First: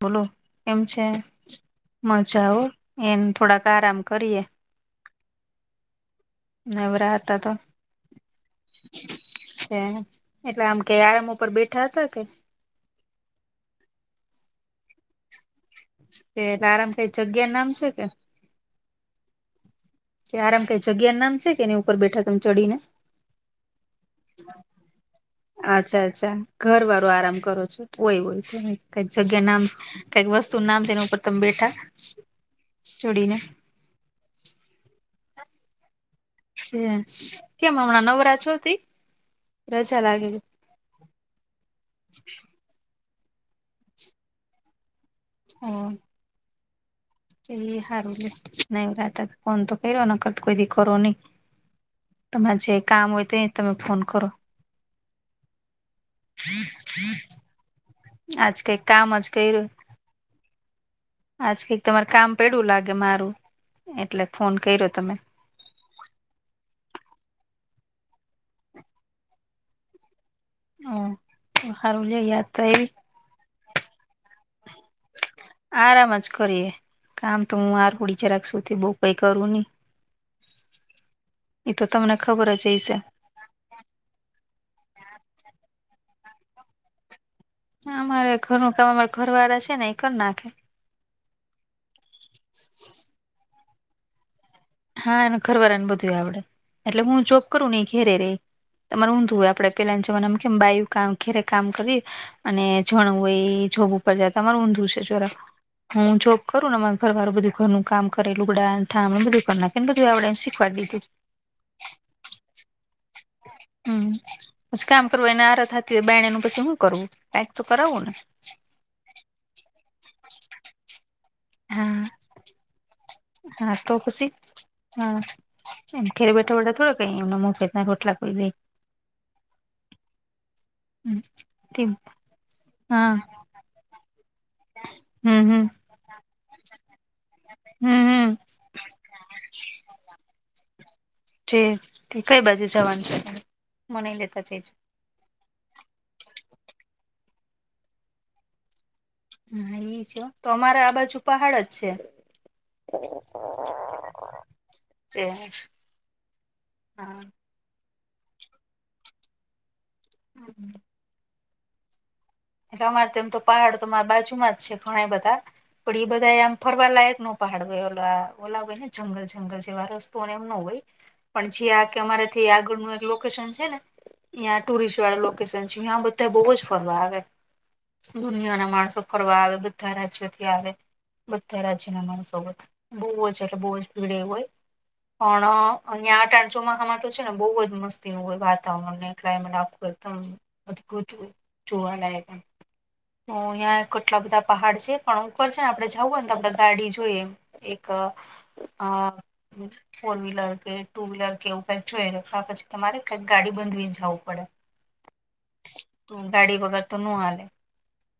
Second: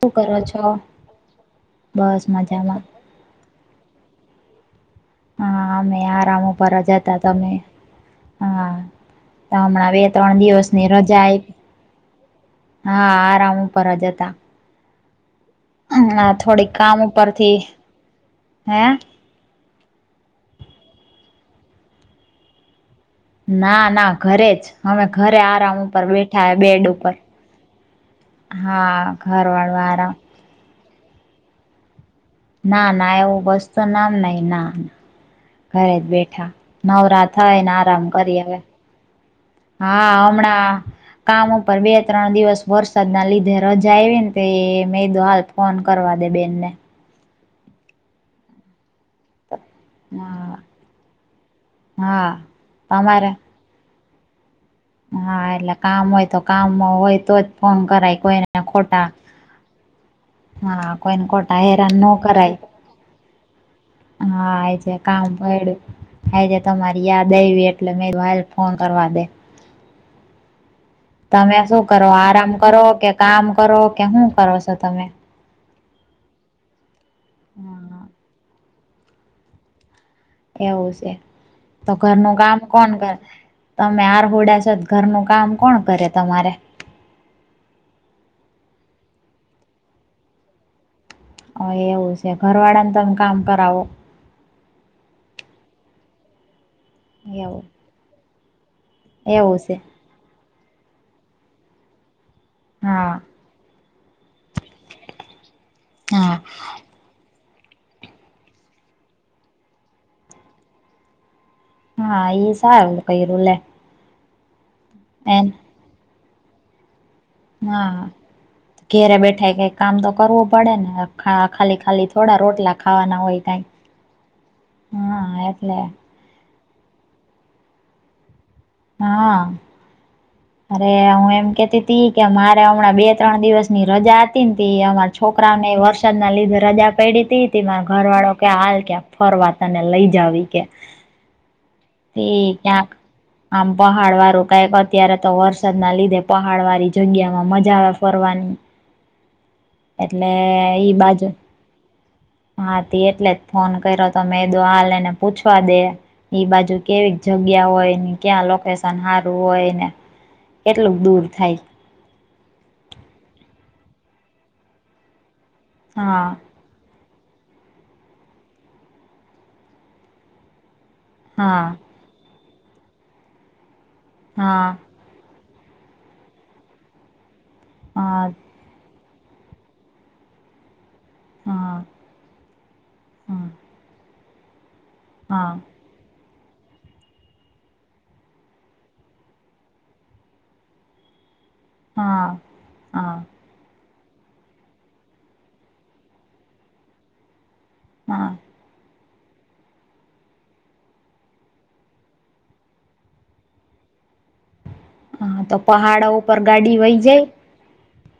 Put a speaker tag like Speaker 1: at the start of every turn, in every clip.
Speaker 1: શું કરો છો?
Speaker 2: કમ છે?
Speaker 1: બસ
Speaker 2: મજા હો.
Speaker 1: મજામાં.
Speaker 2: એમ થોડાક આરામ કરીએ.
Speaker 1: હા, અમેય આરામ ઉપર જ હતા.
Speaker 2: નવરા તો
Speaker 1: તમે? હા. તો હમણાં બે-ત્રણ
Speaker 2: એટલે આમ
Speaker 1: દિવસની
Speaker 2: કે
Speaker 1: રજા
Speaker 2: આરામ
Speaker 1: આયપ
Speaker 2: ઉપર બેઠા હતા કે
Speaker 1: હા, આરામ ઉપર જ હતા. હમણાં
Speaker 2: એટલે
Speaker 1: થોડીક
Speaker 2: આરામ
Speaker 1: કામ
Speaker 2: કઈ જગ્યા
Speaker 1: ઉપરથી,
Speaker 2: નામ છે કે
Speaker 1: હે?
Speaker 2: કે આરામ કંઈ જગ્યા નામ છે કે નહીં ઉપર બેઠા તમ ચડીને.
Speaker 1: ના ના ઘરે જ અમે ઘરે આરામ ઉપર
Speaker 2: અચ્છા-અચ્છા.
Speaker 1: બેઠા
Speaker 2: ઘર
Speaker 1: બેડ
Speaker 2: વાળું
Speaker 1: ઉપર
Speaker 2: આરામ કરો છો. ઓય-ઓય. કાંઈક
Speaker 1: હા ઘર
Speaker 2: જગ્યા નામસ,
Speaker 1: વાળું આરામ
Speaker 2: કાંઈક વસ્તુનું નામ સે એના ઉપર તમે બેઠા.
Speaker 1: ના, ના
Speaker 2: ચડીને
Speaker 1: એવું વસ્ત નામ નહીં, ના. ઘરે જ બેઠ ઠા નવરા થઈ ને,
Speaker 2: કેમ
Speaker 1: આરામ
Speaker 2: હમણાં નવરા
Speaker 1: કરીએ
Speaker 2: છો
Speaker 1: હવે.
Speaker 2: તી રજા
Speaker 1: હા
Speaker 2: લાગેલી
Speaker 1: હમણાં કામ ઉપર બે-ત્રણ દિવસ વરસાદ ના લીધે રજા આયવીન તે મેં દો હાલ
Speaker 2: હ
Speaker 1: ફોન કરવા દે બેનને.
Speaker 2: [unintelligible] ફોન તો કયરો, નકર તો
Speaker 1: હા
Speaker 2: કોઈ દી કરો નહીં.
Speaker 1: હા
Speaker 2: તમારે જે કામ હોય
Speaker 1: તમારે
Speaker 2: તે તમે ફોન કરો.
Speaker 1: હા એટલે કામ હોય તો કામમાં હોય તો જ ફોન કરાય.
Speaker 2: આજ
Speaker 1: કોઈને
Speaker 2: કંઈ
Speaker 1: ખોટા
Speaker 2: કામ જ કયરું.
Speaker 1: હા કોઈને
Speaker 2: આજ
Speaker 1: ખોટા
Speaker 2: કંઈક
Speaker 1: હેરાન ન
Speaker 2: તમાર કામ
Speaker 1: કરાય
Speaker 2: પયડું લાગે હે મારું. એટલે
Speaker 1: હા
Speaker 2: ફોન કર્યો
Speaker 1: આજે
Speaker 2: તમે.
Speaker 1: [unintelligible] આજે તમારી યાદ આયવી એટલે મેં કીધું હાયલ ફોન કરવા દે.
Speaker 2: હા.
Speaker 1: તમે શું કરો? આરામ કરો, કે કામ કરો, કે હું કરો સો તમે?
Speaker 2: આરામ જ કરીએ. કામ તો હું
Speaker 1: હા
Speaker 2: આરકુડી જરાક સૂતી બહું કાંઈ કરું નહીં.
Speaker 1: એવું સે. તો ઘરનું
Speaker 2: ખબર
Speaker 1: કામ
Speaker 2: જ
Speaker 1: કોણ
Speaker 2: હશે
Speaker 1: કરે? તમે આરહુડા સો તો ઘરનું કામ કોણ કરે તમારે?
Speaker 2: અમારે ઘરનું કામ અમારા ઘર વાળા છે ને ઈ કર નાખે.
Speaker 1: અહ એવું સે ઘરવાળા ને તમે કામ કરાવો.
Speaker 2: હા. એને ઘરવાળાને બધું આવડે. એટલે હું જોબ
Speaker 1: એવું
Speaker 2: કરું ને ઈ ઘેરે રેય. તમારે ઊંધું હોય,
Speaker 1: એવું
Speaker 2: આપણે
Speaker 1: છે.
Speaker 2: પેલા જમાનામાં કેમ બાયું કામ ઘેરે કામ કરીએ અને
Speaker 1: હા
Speaker 2: જણ હોય ઈ જોબ ઉપર જતા. તમાર ઊંધું છે જરાક, હું
Speaker 1: હા
Speaker 2: જોબ કરું ને માર ઘરવાળું બધું ઘરનું કામ કરે, લુંગડાન થામ, એ બધું કર નાખે, એને બધું આવડે હે, એન શીખવાડ દીધું.
Speaker 1: હા ઈ સારું કયરું લે.
Speaker 2: હમ્મ. પછી કામ કરવુ એને
Speaker 1: એમ
Speaker 2: આરહ થતી હોય બાયણેનું પછી હું કરવું કાંઈક તો
Speaker 1: હા
Speaker 2: કરાવુંને.
Speaker 1: ઘેરે બેઠાય કાંઈ કામ તો કરવું પડે ને, ખા ખાલી-ખાલી
Speaker 2: હા
Speaker 1: થોડા રોટલા ખાવાના. હોય કાઈ
Speaker 2: હા તો પસી. હા એમ. ઘેરે બેઠા-બેઠા થોડી કાંઈ એમ મફત રોટલા કોઈ દે.
Speaker 1: હા. અરે હું એમ કહેતી
Speaker 2: હમ
Speaker 1: તી કે મારે હમણાં બે
Speaker 2: હા
Speaker 1: ત્રણ દિવસ ની રજા હત તીન તે અમાર
Speaker 2: હમ હમ
Speaker 1: છોકરાઓને વરસાદના લીધે રજા પયડી તી તી માર
Speaker 2: હમ
Speaker 1: ઘરવાળો
Speaker 2: હમ
Speaker 1: કે હાલ ક્યાંક ફરવા તને લઈ જાઉ ઈ કે.
Speaker 2: છે. તે કંઈ બાજુ જાવાન
Speaker 1: આમદા હાડવા રોકાયલા અત્યારે તો વરસાદ ના લીધે પહાડ વાળી જગ્યા માં મજા આવે ફરવાની. એટલે ઈ બાજુ
Speaker 2: ખાડો જ છે.
Speaker 1: હા તી એટલે જ ફોન કર્યો તો મે કીધું હાલ એને
Speaker 2: છે જે
Speaker 1: પૂછવા દે ઈ બાજુ કેવી
Speaker 2: હા
Speaker 1: જગ જગ્યા હોય ક્યાં લોકેશન સારું હોયને કેટલું દૂર થાય.
Speaker 2: ઈ તો અમાર તો એમ તો પહાડ તો મારા બાજુમાં જ છે ઘણા બધા પણ એ
Speaker 1: હા
Speaker 2: બધા આમ ફરવાલાયક નો પહાડ હોય ઓલા હોય ને જંગલ જંગલ જેવા રસ્તો એમ નો હોય. પણ
Speaker 1: હા
Speaker 2: જ્યાં તમારા થી આગળનું એક લોકેશન છે ને ત્યાં
Speaker 1: હા
Speaker 2: ટુરિસ્ટ વાળુ લોકેશન છે અયા બધા બોવ જ ફરવા આવે.
Speaker 1: હા
Speaker 2: દુનિયાના માણસો ફરવા આવે બધા રાજ્યોથી આવે. બધા
Speaker 1: હા
Speaker 2: રાજ્યના માણસો હોય બો ઓછા
Speaker 1: હા
Speaker 2: એટલે બો જ ભીડ ના હોય પણ
Speaker 1: હા
Speaker 2: અહીંઆ ટા ચોમાસા માં તો છે ને બો જ મસ્તી નું હોય વાતાવરણ ને ક્લાયમેટ આ ગોતવું જોવા લાયક
Speaker 1: હા હા.
Speaker 2: અહંયા કેટલા બધા પહાડ છે પણ ઉપર છે ને આપડે જવું ને તો આપડે ગાડી જોઈએ એક તો
Speaker 1: હા
Speaker 2: આ અ ફોર વ્હીલર કે ટુ વ્હીલર કે એવું કઈક જોઇએ કા પછી તમારે કઈક ગાડી બાંધી ને જવું પડે.
Speaker 1: હા તો પહાડો ઉપર ગાડી વહી જાય.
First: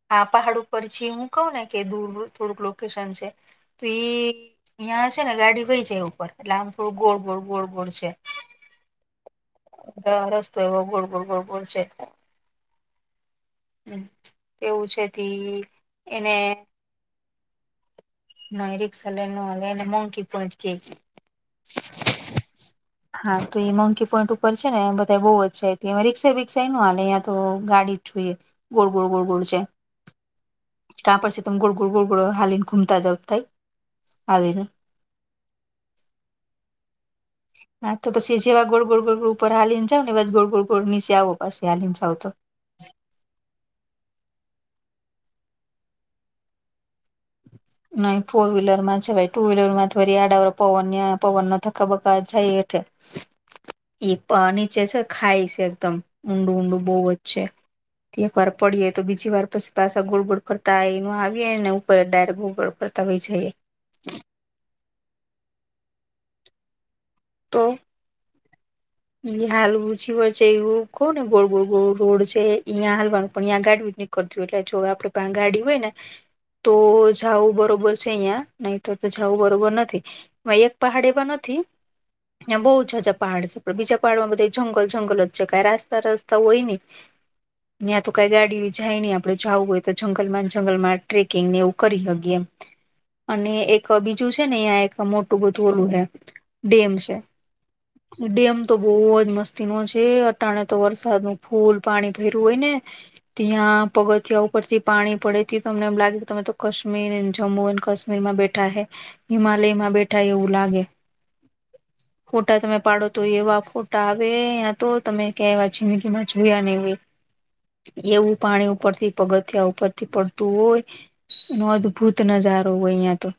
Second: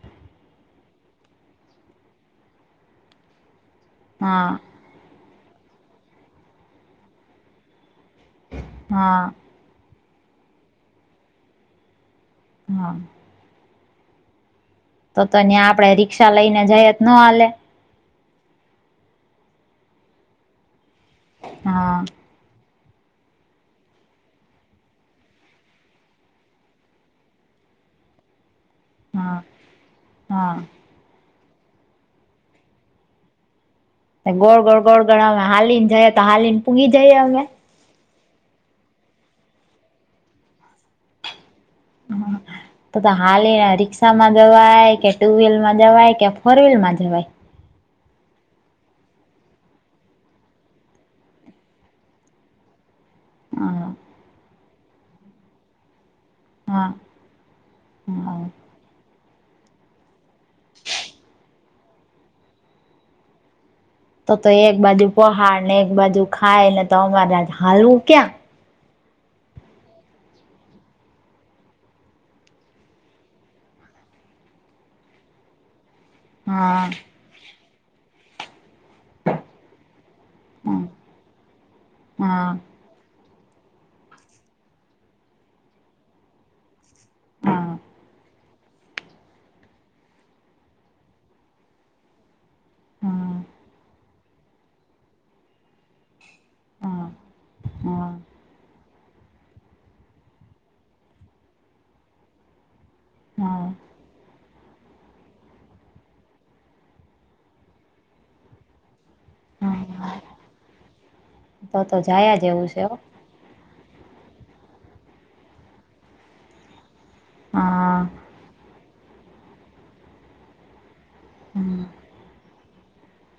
Speaker 2: હા પહાડ ઉપર છે એમ કહું ને કે દૂર થોડુંક લોકેશન છે. તો ઈ
Speaker 1: હા
Speaker 2: ત્યાં છે ને ગાડી વહી જાય ઉપર એટલે આમ થોડું ગોળ ગોળ ગોળ ગોળ છે.
Speaker 1: હા.
Speaker 2: ત્યાં રસ્તો એવો ગોળ ગોળ ગોળ ગોળ છે.
Speaker 1: હા.
Speaker 2: હમમ એવું છે.
Speaker 1: તો
Speaker 2: તે
Speaker 1: તમે આપડે રી્ષા
Speaker 2: એને
Speaker 1: લઈને જાયે તો નો હાલે.
Speaker 2: નય રીક્ષા લઈ નો હાલે એને મકી પોઈન્ટ કેય.
Speaker 1: હા.
Speaker 2: હા તો એ મંકી પોઈન્ટ ઉપર છે ને બધા બો રિક્ષા બિક્સા ન હાલે ત્યાં તો ગાડી જોઈએ ગોળ ગોળ ગોળ
Speaker 1: હા
Speaker 2: ગોળ છે.
Speaker 1: હા
Speaker 2: કા પછી તમે ગોળ ગોળ ગોળ ગોળ હાલીને ઘૂમતા જાવ થાય
Speaker 1: ગોળ
Speaker 2: હાલીને.
Speaker 1: ગોળ ગોળ ગોળ આમ હાલી ને જાય તો હાલીને પૂગી જઈએ અમે.
Speaker 2: હા તો પછી જેવા ગોળ ગોળ ગોળ ઉપર હાલીને જાવ ને તેવા જ ગોળ ગોળ ગોળ નીચે આવો પછી હાલી ને જાવ તો
Speaker 1: તો તો હાલ આ રિક્ષામાં જવાય કે ટુ વ્હીલમાં જવાય કે ફોર વ્હીલ માં જવાય. [inaudible]
Speaker 2: નય ફોર વ્હીલરમાં જવાય ભાઈ ટુ વ્હીલર માં થોડી આડ આવે પવન ના ધકાબકા જાય એટલે
Speaker 1: હા.
Speaker 2: એ પણ નીચે છે ખાય છે એકદમ. ઊંડું ઊંડું
Speaker 1: હા
Speaker 2: બોવ જ છે એક
Speaker 1: હા
Speaker 2: વાર પડીએ તો બીજી વાર પછી પાછા ગોળ ગોળ ફરતા અય નો આવીએ ને ઉપર ડાયરેક ઉપર પડતા વહી જઈએ.
Speaker 1: તો તો એક બાજુ પહાડ ને એક બાજુ ખાય ને તો અમારે હાલવું ક્યાં.
Speaker 2: અહિયા હાલવું છવય છે એવું કઉ ને ગોળ ગોળ ગોળ રોડ છે અહિયાં હાલવાનું પણયાં ગાડવી કથયું એટલે જો આપડે પાહે ગાડી હોય ને તો
Speaker 1: હા
Speaker 2: જાવું બરોબર છે અહિયાં નય તો જાવું બરોબર નથી. વાય એફ પહાડી ઓ માં નથી. ત્યાં બહુ જજા પહાડ છેડે બીજા પહાડમાં બધા જંગલ જંગલ જ છે ક રસ્તા રસ્તા હોય નને યા તું કઈ ગાડી જાય નહી આપડે જવું હોય તો જંગલમાં જંગલ માં ટ્રેકિંગ ને એવું કરી શકીએ એમ અને એક બીજું છે ને અહં એક મોટું બધું ઓલું હે ડેમ ડેમ તો બહુજ મસ્તી નો છે અટાણે તો વરસાદ નૂ ફૂલ પાણી પેર્યું હોય ને ત્યાં પગથિયા ઉપરથી પાણી પડે તો તમને એમ લાગે તમે તો કાશ્મીર જમ્મુ એન્ડ કાશ્મીર માં બેઠા હે હિમાલયમાં બેઠા એવું લાગે
Speaker 1: તો તો જાય
Speaker 2: ફોટા તમે પાડો તો એવા ફોટા આવે તયાં તો તમે ક્યા એવા જિંદગી માં જોયા ને
Speaker 1: હા
Speaker 2: એવું પાણી ઉપરથી પગથિયા ઉપરથી પડતું હોય નો અદભુત નઝારો હોય યા તો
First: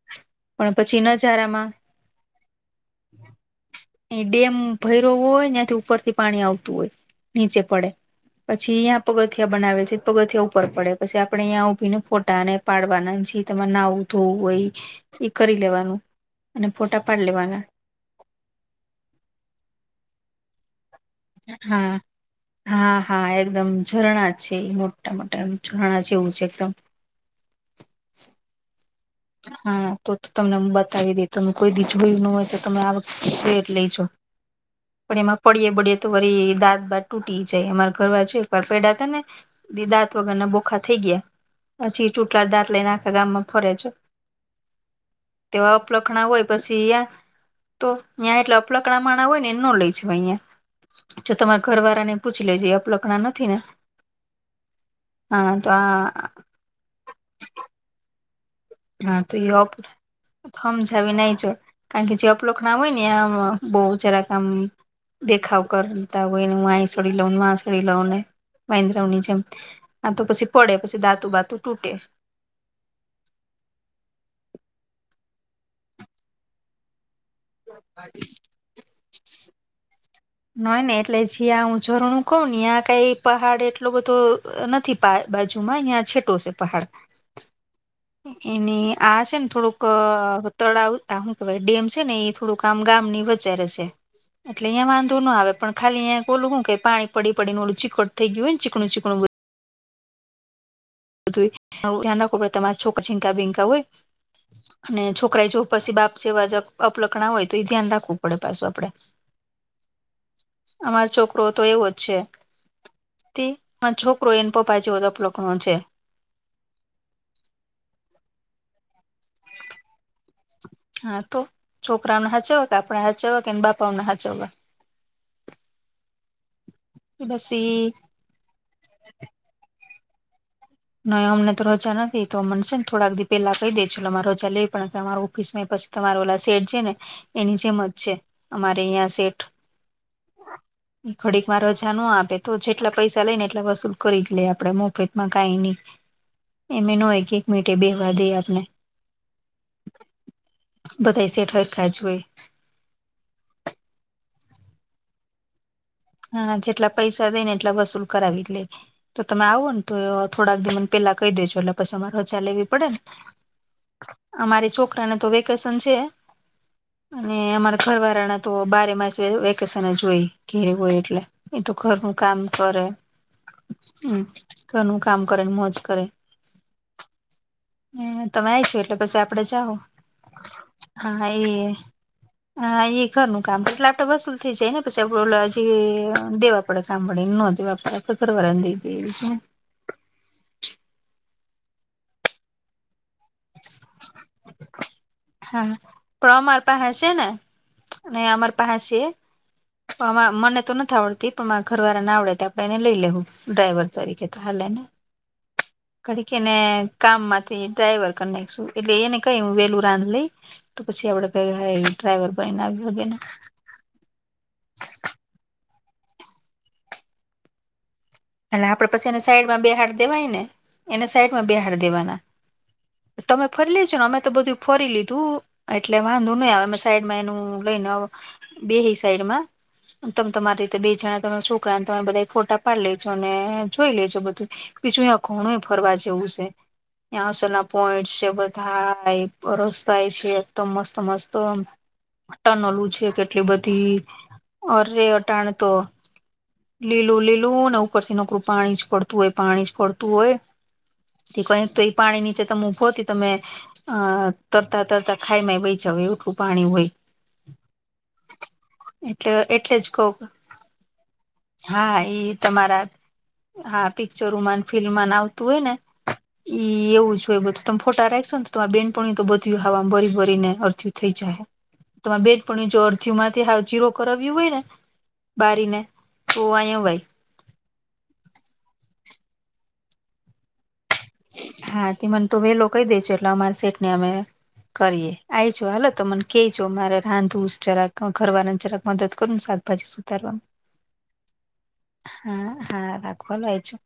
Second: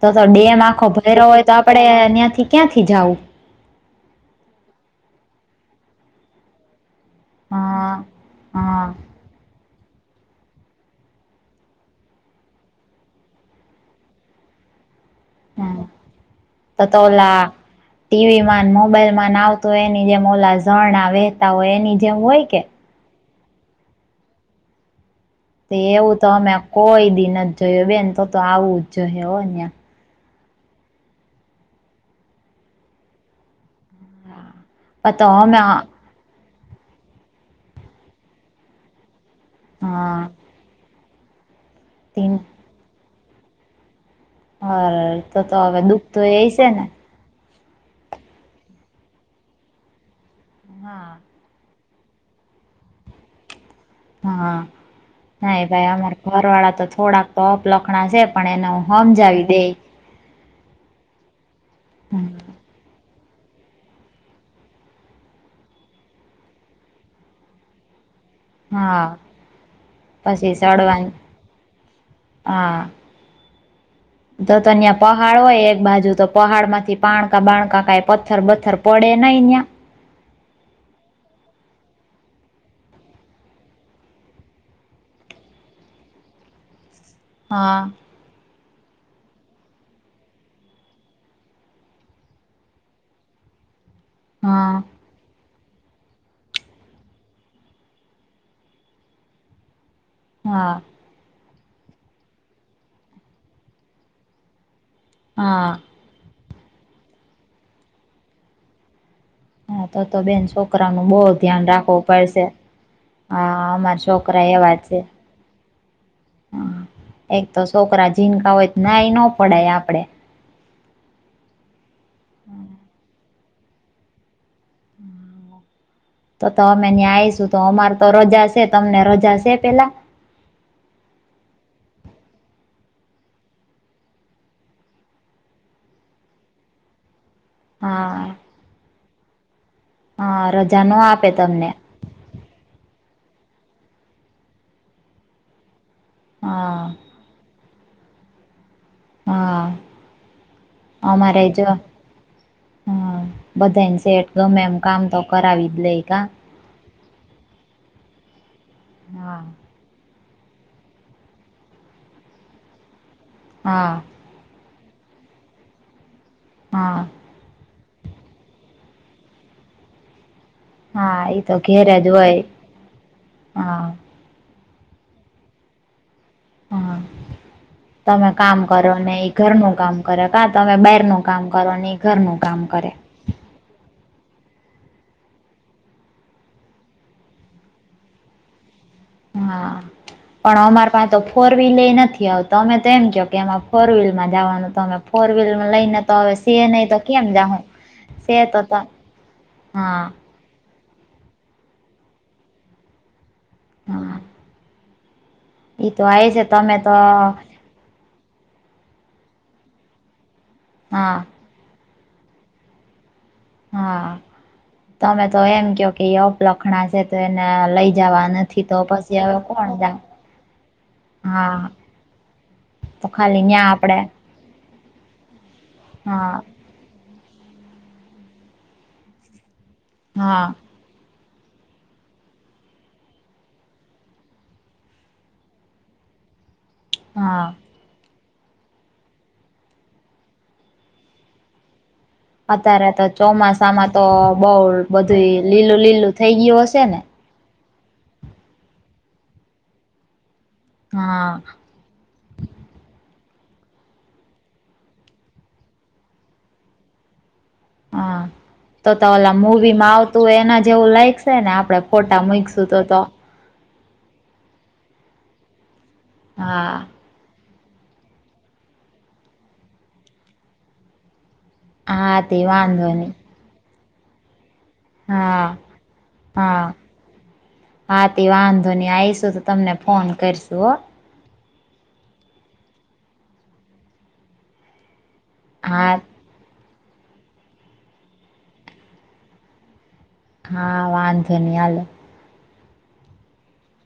Speaker 1: તો તો ડેમ
Speaker 2: પણ
Speaker 1: આખો
Speaker 2: પછી
Speaker 1: ભય્યો હોય તો
Speaker 2: નજારામાં
Speaker 1: આપડે નહિયાંથી ક્યાંથી જવું
Speaker 2: એ ડેમ ભૈરોવ હોય ત્યાંથી ઉપરથી પાણી આવતું હોય નીચે પડે
Speaker 1: હા
Speaker 2: પછી
Speaker 1: હા
Speaker 2: યા પગથિયા બનાવે છે પગથિયા ઉપર પડે પછી આપડણે અહીં ઉભીને ફોટાને પાડવાના જેી તમારે નાવ તોય એ કરી
Speaker 1: હા
Speaker 2: લેવાનું અને ફોટા પાડ લેવાના
Speaker 1: ટીવી માં મોબાઈલ ન આવતો હોય એની જેમ ઓલા ઝરણા વહેતા હોય
Speaker 2: હા
Speaker 1: એની જેમ હોય કે
Speaker 2: હા હા એકદમ ઝરણા છે મોટા મોટા
Speaker 1: તે
Speaker 2: ઝરણા
Speaker 1: એવું તો
Speaker 2: જેવું છે
Speaker 1: અમે
Speaker 2: એકદમ
Speaker 1: કોઈ દી નથી જ જોયો બેન તો તો આવું જ જોઈએ હો ન્યા
Speaker 2: હા તો તો તમને બતાવી દે ત કોઈ દી જયુ ન હોય તો તમે આ વખતે રેટ લઈજો પણ
Speaker 1: તો
Speaker 2: એમાં
Speaker 1: અમે
Speaker 2: પડીયે બડિય તો વરી દાંત બાાત તૂટી જાય અમારા ઘર વા જો એક વાર પેડા હતા ને દાંત
Speaker 1: હા
Speaker 2: વગરને બોખા થઈ ગયા પછી
Speaker 1: તીન
Speaker 2: ચૂટલા દાંત લઈને આખે ગામમાં ફરે છે
Speaker 1: હા તો તો
Speaker 2: તેવા
Speaker 1: હવે દુઃખ તો
Speaker 2: અપલખણા
Speaker 1: એ
Speaker 2: હોય
Speaker 1: છે ને
Speaker 2: પછી તો તહી્યાં એટલે અલકડા માના હોય ને એ ન લઈ જ અહિયાયા
Speaker 1: હા
Speaker 2: જો તમારા ઘરવાળા ને પૂછી લેજઈ આપલકણા નથી ને
Speaker 1: હા
Speaker 2: હા
Speaker 1: ના
Speaker 2: તો
Speaker 1: ભાઈ
Speaker 2: આ
Speaker 1: અમાર ઘર વાળા તો થોડાક તો અપ લખણા છે પણ એનો
Speaker 2: હા તો એ સમજાવી નાહી જોડ કારણ કે જે અપલોક ના હોય ને આ બહ જરાક આમ દેખાવ કરતા હોયને હું છડી લઉં ને મા છડી લઉં ને
Speaker 1: હા
Speaker 2: વાહેન્દ્રવની જેમ આ તો પછી પડે પછી દાતુ બાતુ તૂટે
Speaker 1: હા તો ત ત્યાં પહાડ હોય એક બાજુ તો પહાડ માંથી પાણકા બાણકા કઈ પથર પથ્થર પડે નઈં ન્યાં
Speaker 2: નય ને એટલે જ્યાં હું ઝરણું કહ ને આ્યા કઈ પહાડ એટલો બધો નથી બાજુ માં અહં છેટો છે પહાડ
Speaker 1: હા
Speaker 2: એને આ છે ને થોડુંક તળાવું કે હૂ કેવાય ડેમ છે ને એ થોડું કામ ગામ ની વચ્ચે છે એટલે
Speaker 1: હા
Speaker 2: અહંયા વાંધ ના આવે પણ ખાલી અયા ઓલું કે પાણી પડી પડી ને ઓલું ચીકટ થઈ ગયું ને ચીકું ચીકણું
Speaker 1: હા
Speaker 2: બધું યે ધ્યાન રાખવું પડે તમારે છોકરિ છીંકા બીંકા હોય અને છોકરા જો
Speaker 1: હા.
Speaker 2: પછી બાપ જેવા જ અપલખણા હોય તો ઈ ધ્યાન રાખવું પડે પાછું આપડે.
Speaker 1: હા તો-તો બેન છોકરા
Speaker 2: અમારો
Speaker 1: નું બહુ
Speaker 2: છોકરો તો
Speaker 1: ધ્યાન
Speaker 2: એવો જ
Speaker 1: રાખવું
Speaker 2: છે
Speaker 1: પડશે.
Speaker 2: તે
Speaker 1: હા
Speaker 2: અમારો
Speaker 1: અમારા
Speaker 2: છોકરો
Speaker 1: છોકરા
Speaker 2: એને
Speaker 1: એવા
Speaker 2: પપ્પા
Speaker 1: જ છે.
Speaker 2: [unintelligible]
Speaker 1: હા. એક તો છોકરા જીનકા હોય તો ના એ ન પડાય આપડે.
Speaker 2: હા તો. છોકરાવને હાચવવા કે આપણા હાચવવા કે એન બાપાઓને હાચવવા.
Speaker 1: તો-તો અમે ન્યાં
Speaker 2: બસ
Speaker 1: આઈશું તો
Speaker 2: ઈ
Speaker 1: અમારે તો રજા સે, તમને રજા સે પેલા?
Speaker 2: નહીં અમને તો રજા નથી, તો મન સે ને થોડાક દી પેલા કહી દેજે એટલે મારે રજા લેવી પડે. એટલે અમારા ઓફિસ માં એય પછી તમારો ઓલા શેઠ છે ને એની જેમ જ છે.
Speaker 1: હા
Speaker 2: અમારે અહિયાં સેઠ.
Speaker 1: હા રજા ન આપે
Speaker 2: થોડીક વાર
Speaker 1: તમને
Speaker 2: રજા ન આપે તો જેટલા પૈસા લઈ ને એટલા વસૂલ કરી જ લઈએ આપડે મફતમાં કાંઈ નહીં.
Speaker 1: હા
Speaker 2: એમેય ન હોય કે એક મિનિટે બેહવા દઈ આપને.
Speaker 1: હા.
Speaker 2: બધા
Speaker 1: અમારેય
Speaker 2: શેઠ
Speaker 1: જો
Speaker 2: હરખા જ હોય
Speaker 1: હા. બધાયને શેઠ ગમે એમ કામ તો કરાવી જ લેઈ કા.
Speaker 2: હા જેટલા પૈસા દઈ ને એટલા વસૂલ કરાવી જ લેય. તો
Speaker 1: હા
Speaker 2: તમે આવો ને તો થોડાક દી ને પહેલા કહી દેજો એટલે પછી અમારે રજા લેવી પડે ને.
Speaker 1: હા.
Speaker 2: અમારી છોકરા ને તો વેકેશન છે.
Speaker 1: હા.
Speaker 2: અને અમારા ઘરવાળા ના તો બારે માસ વે વેકેશન જ હોય. ઘેરે હોય એટલે.
Speaker 1: હા
Speaker 2: એ તો
Speaker 1: ઘેરે જ
Speaker 2: ઘરનું
Speaker 1: હોય
Speaker 2: કામ કરે,
Speaker 1: હા
Speaker 2: હમ્મ. ઘરનું કામ કરે ને મોજ કરે.
Speaker 1: હા. તમે કામ
Speaker 2: આય છો
Speaker 1: કરો
Speaker 2: એટલે
Speaker 1: ને
Speaker 2: પછી
Speaker 1: ઈ
Speaker 2: આપડે
Speaker 1: ઘર નું
Speaker 2: જાઓ
Speaker 1: કામ કરો, કા તમે બાઈર નું કામ કરો ને ઈ ઘરનું કામ કરે.
Speaker 2: ઈ ઘરનું કામ. એટલે આપણે વસુલ થઈ જાય ને પછી આપડું ઓલા જે દેવા પડે કામ [unintelligible] ન દેવા પડે આપડે ઘરવાળા ને દઈ [unintelligible]
Speaker 1: હા. પણ અમાર પાહે તો ફોર વ્હીલ નથી. હવે તમે તો એમ ક્યો કે અમાં ફોર વ્હીલ માં જવાનું તમે ફોર
Speaker 2: હા
Speaker 1: વ્હીલમાં લઈને તો હવે
Speaker 2: પણ
Speaker 1: સે
Speaker 2: અમાર પાહે
Speaker 1: નહી તો
Speaker 2: છે
Speaker 1: કેમ
Speaker 2: ને
Speaker 1: જાહું? સે તો-તો
Speaker 2: અમા મને તો નથ આવડતી. પણ મારા ઘરવાળા ના આવડે ત્યાં આપણે એને લઈ લેહું. ડ્રાઈવર
Speaker 1: હા
Speaker 2: તરીકે તો હાલેને.
Speaker 1: ઈ તો
Speaker 2: ઘડીક
Speaker 1: આય છે
Speaker 2: એને
Speaker 1: તમે તો
Speaker 2: કામ માંથી ડ્રાઈવર કરી નાયખશું, એટલે એને કંઈ હું વહેલું [unintelligible] લઈ તો પછી
Speaker 1: હા
Speaker 2: આપડે ભેગાં ઈ ડ્રાઈવર બનીને આવી હગે ને.
Speaker 1: હા. તમે તો એમ ક્યો કે ઈ અપલખણા સે તો એને લઈ જવાન
Speaker 2: એટલે આપડે પછી એને સાઈડમાં બેહાર દેવાય ને. એને સાઈડમાં
Speaker 1: હા
Speaker 2: બેહાર દેવાના.
Speaker 1: તો ખાલી
Speaker 2: તમે
Speaker 1: ન્યા
Speaker 2: ફરી લેજો
Speaker 1: આપડે
Speaker 2: ને અમે તો બધુંય ફરી લીધું, એટલે વાંધો
Speaker 1: હા
Speaker 2: નહીં આવે, અમે સાઈડમાં એનું લઈને બેહી સાઈડમાં. તમ
Speaker 1: હા
Speaker 2: તમારી રીતે બેય જણા તમારા છોકરા તમારે બધા ફોટા પાડી લે જોને જોઈ લેજો બધુંય. બીજું યાં ઘણુંય ફરવા જેવું સે.
Speaker 1: હા
Speaker 2: [unintelligible] પોઈન્ટસ છે બધાર, રસ્તાંય છે એકદમ મસ્ત-મસ્ત. ટનલું
Speaker 1: અત્યારે તો
Speaker 2: છે કેટલી
Speaker 1: ચોમાસામાં
Speaker 2: બધી.
Speaker 1: તો બઉ
Speaker 2: અરે
Speaker 1: બધું
Speaker 2: અટાણે તો
Speaker 1: લીલું લીલું થઈ ગયો હશે ને
Speaker 2: લીલું-લીલું ને ઉપરથી નકરું પાણી જ પડતું હોય, પાણી જ પડતું હોય.
Speaker 1: હા
Speaker 2: તો કંઈક તો ઈ પાણી નીચે ત ભોથી તમે અ તરતા તરતા ખાઈ ય વહી જાવ એઠું પાણી હોય
Speaker 1: હા તો તો ઓલા
Speaker 2: એટલે એટલે જ
Speaker 1: મવીમાં
Speaker 2: કહ
Speaker 1: આવતું હોય એના જેવું લાગશે ને આપડે
Speaker 2: હા
Speaker 1: ફોટા
Speaker 2: ઈ
Speaker 1: મૂકશું તો
Speaker 2: તમારા
Speaker 1: તો
Speaker 2: હા પિક્ચરોમાં ફિલ્મ ન આવતું હોય ને
Speaker 1: હા
Speaker 2: ઈ એવું જ હોય બધું તમે ફોટા રાખશો ને તો તમારે બેનપણ તો બધ હવામાંમાં મરી ભરીને અડથયું થઈ જાય
Speaker 1: હા
Speaker 2: તમારે બેડ
Speaker 1: તે
Speaker 2: પણ જો
Speaker 1: વાંધો
Speaker 2: અરથ
Speaker 1: નહી
Speaker 2: માંથી હ જીરો કરાવ્યું હોય ને
Speaker 1: હા
Speaker 2: બારી ને સવા એ ભાઈ
Speaker 1: હાથી વાંધોની આવીશું તો તમને ફોન કરશું હો
Speaker 2: હા તે મને તો વેલો કહી દે છે એટલે અમારી સેટ ને અમે કરીએ આઈ જું હાલ
Speaker 1: હા
Speaker 2: તો મને કે જો મારે રાંધું જરાક ઘરવા જરાક મદદ કરું ને શાકભાજી સુધારવાનું
Speaker 1: હા વાંધે ન હાલ
Speaker 2: હા હા રાખવા લ છું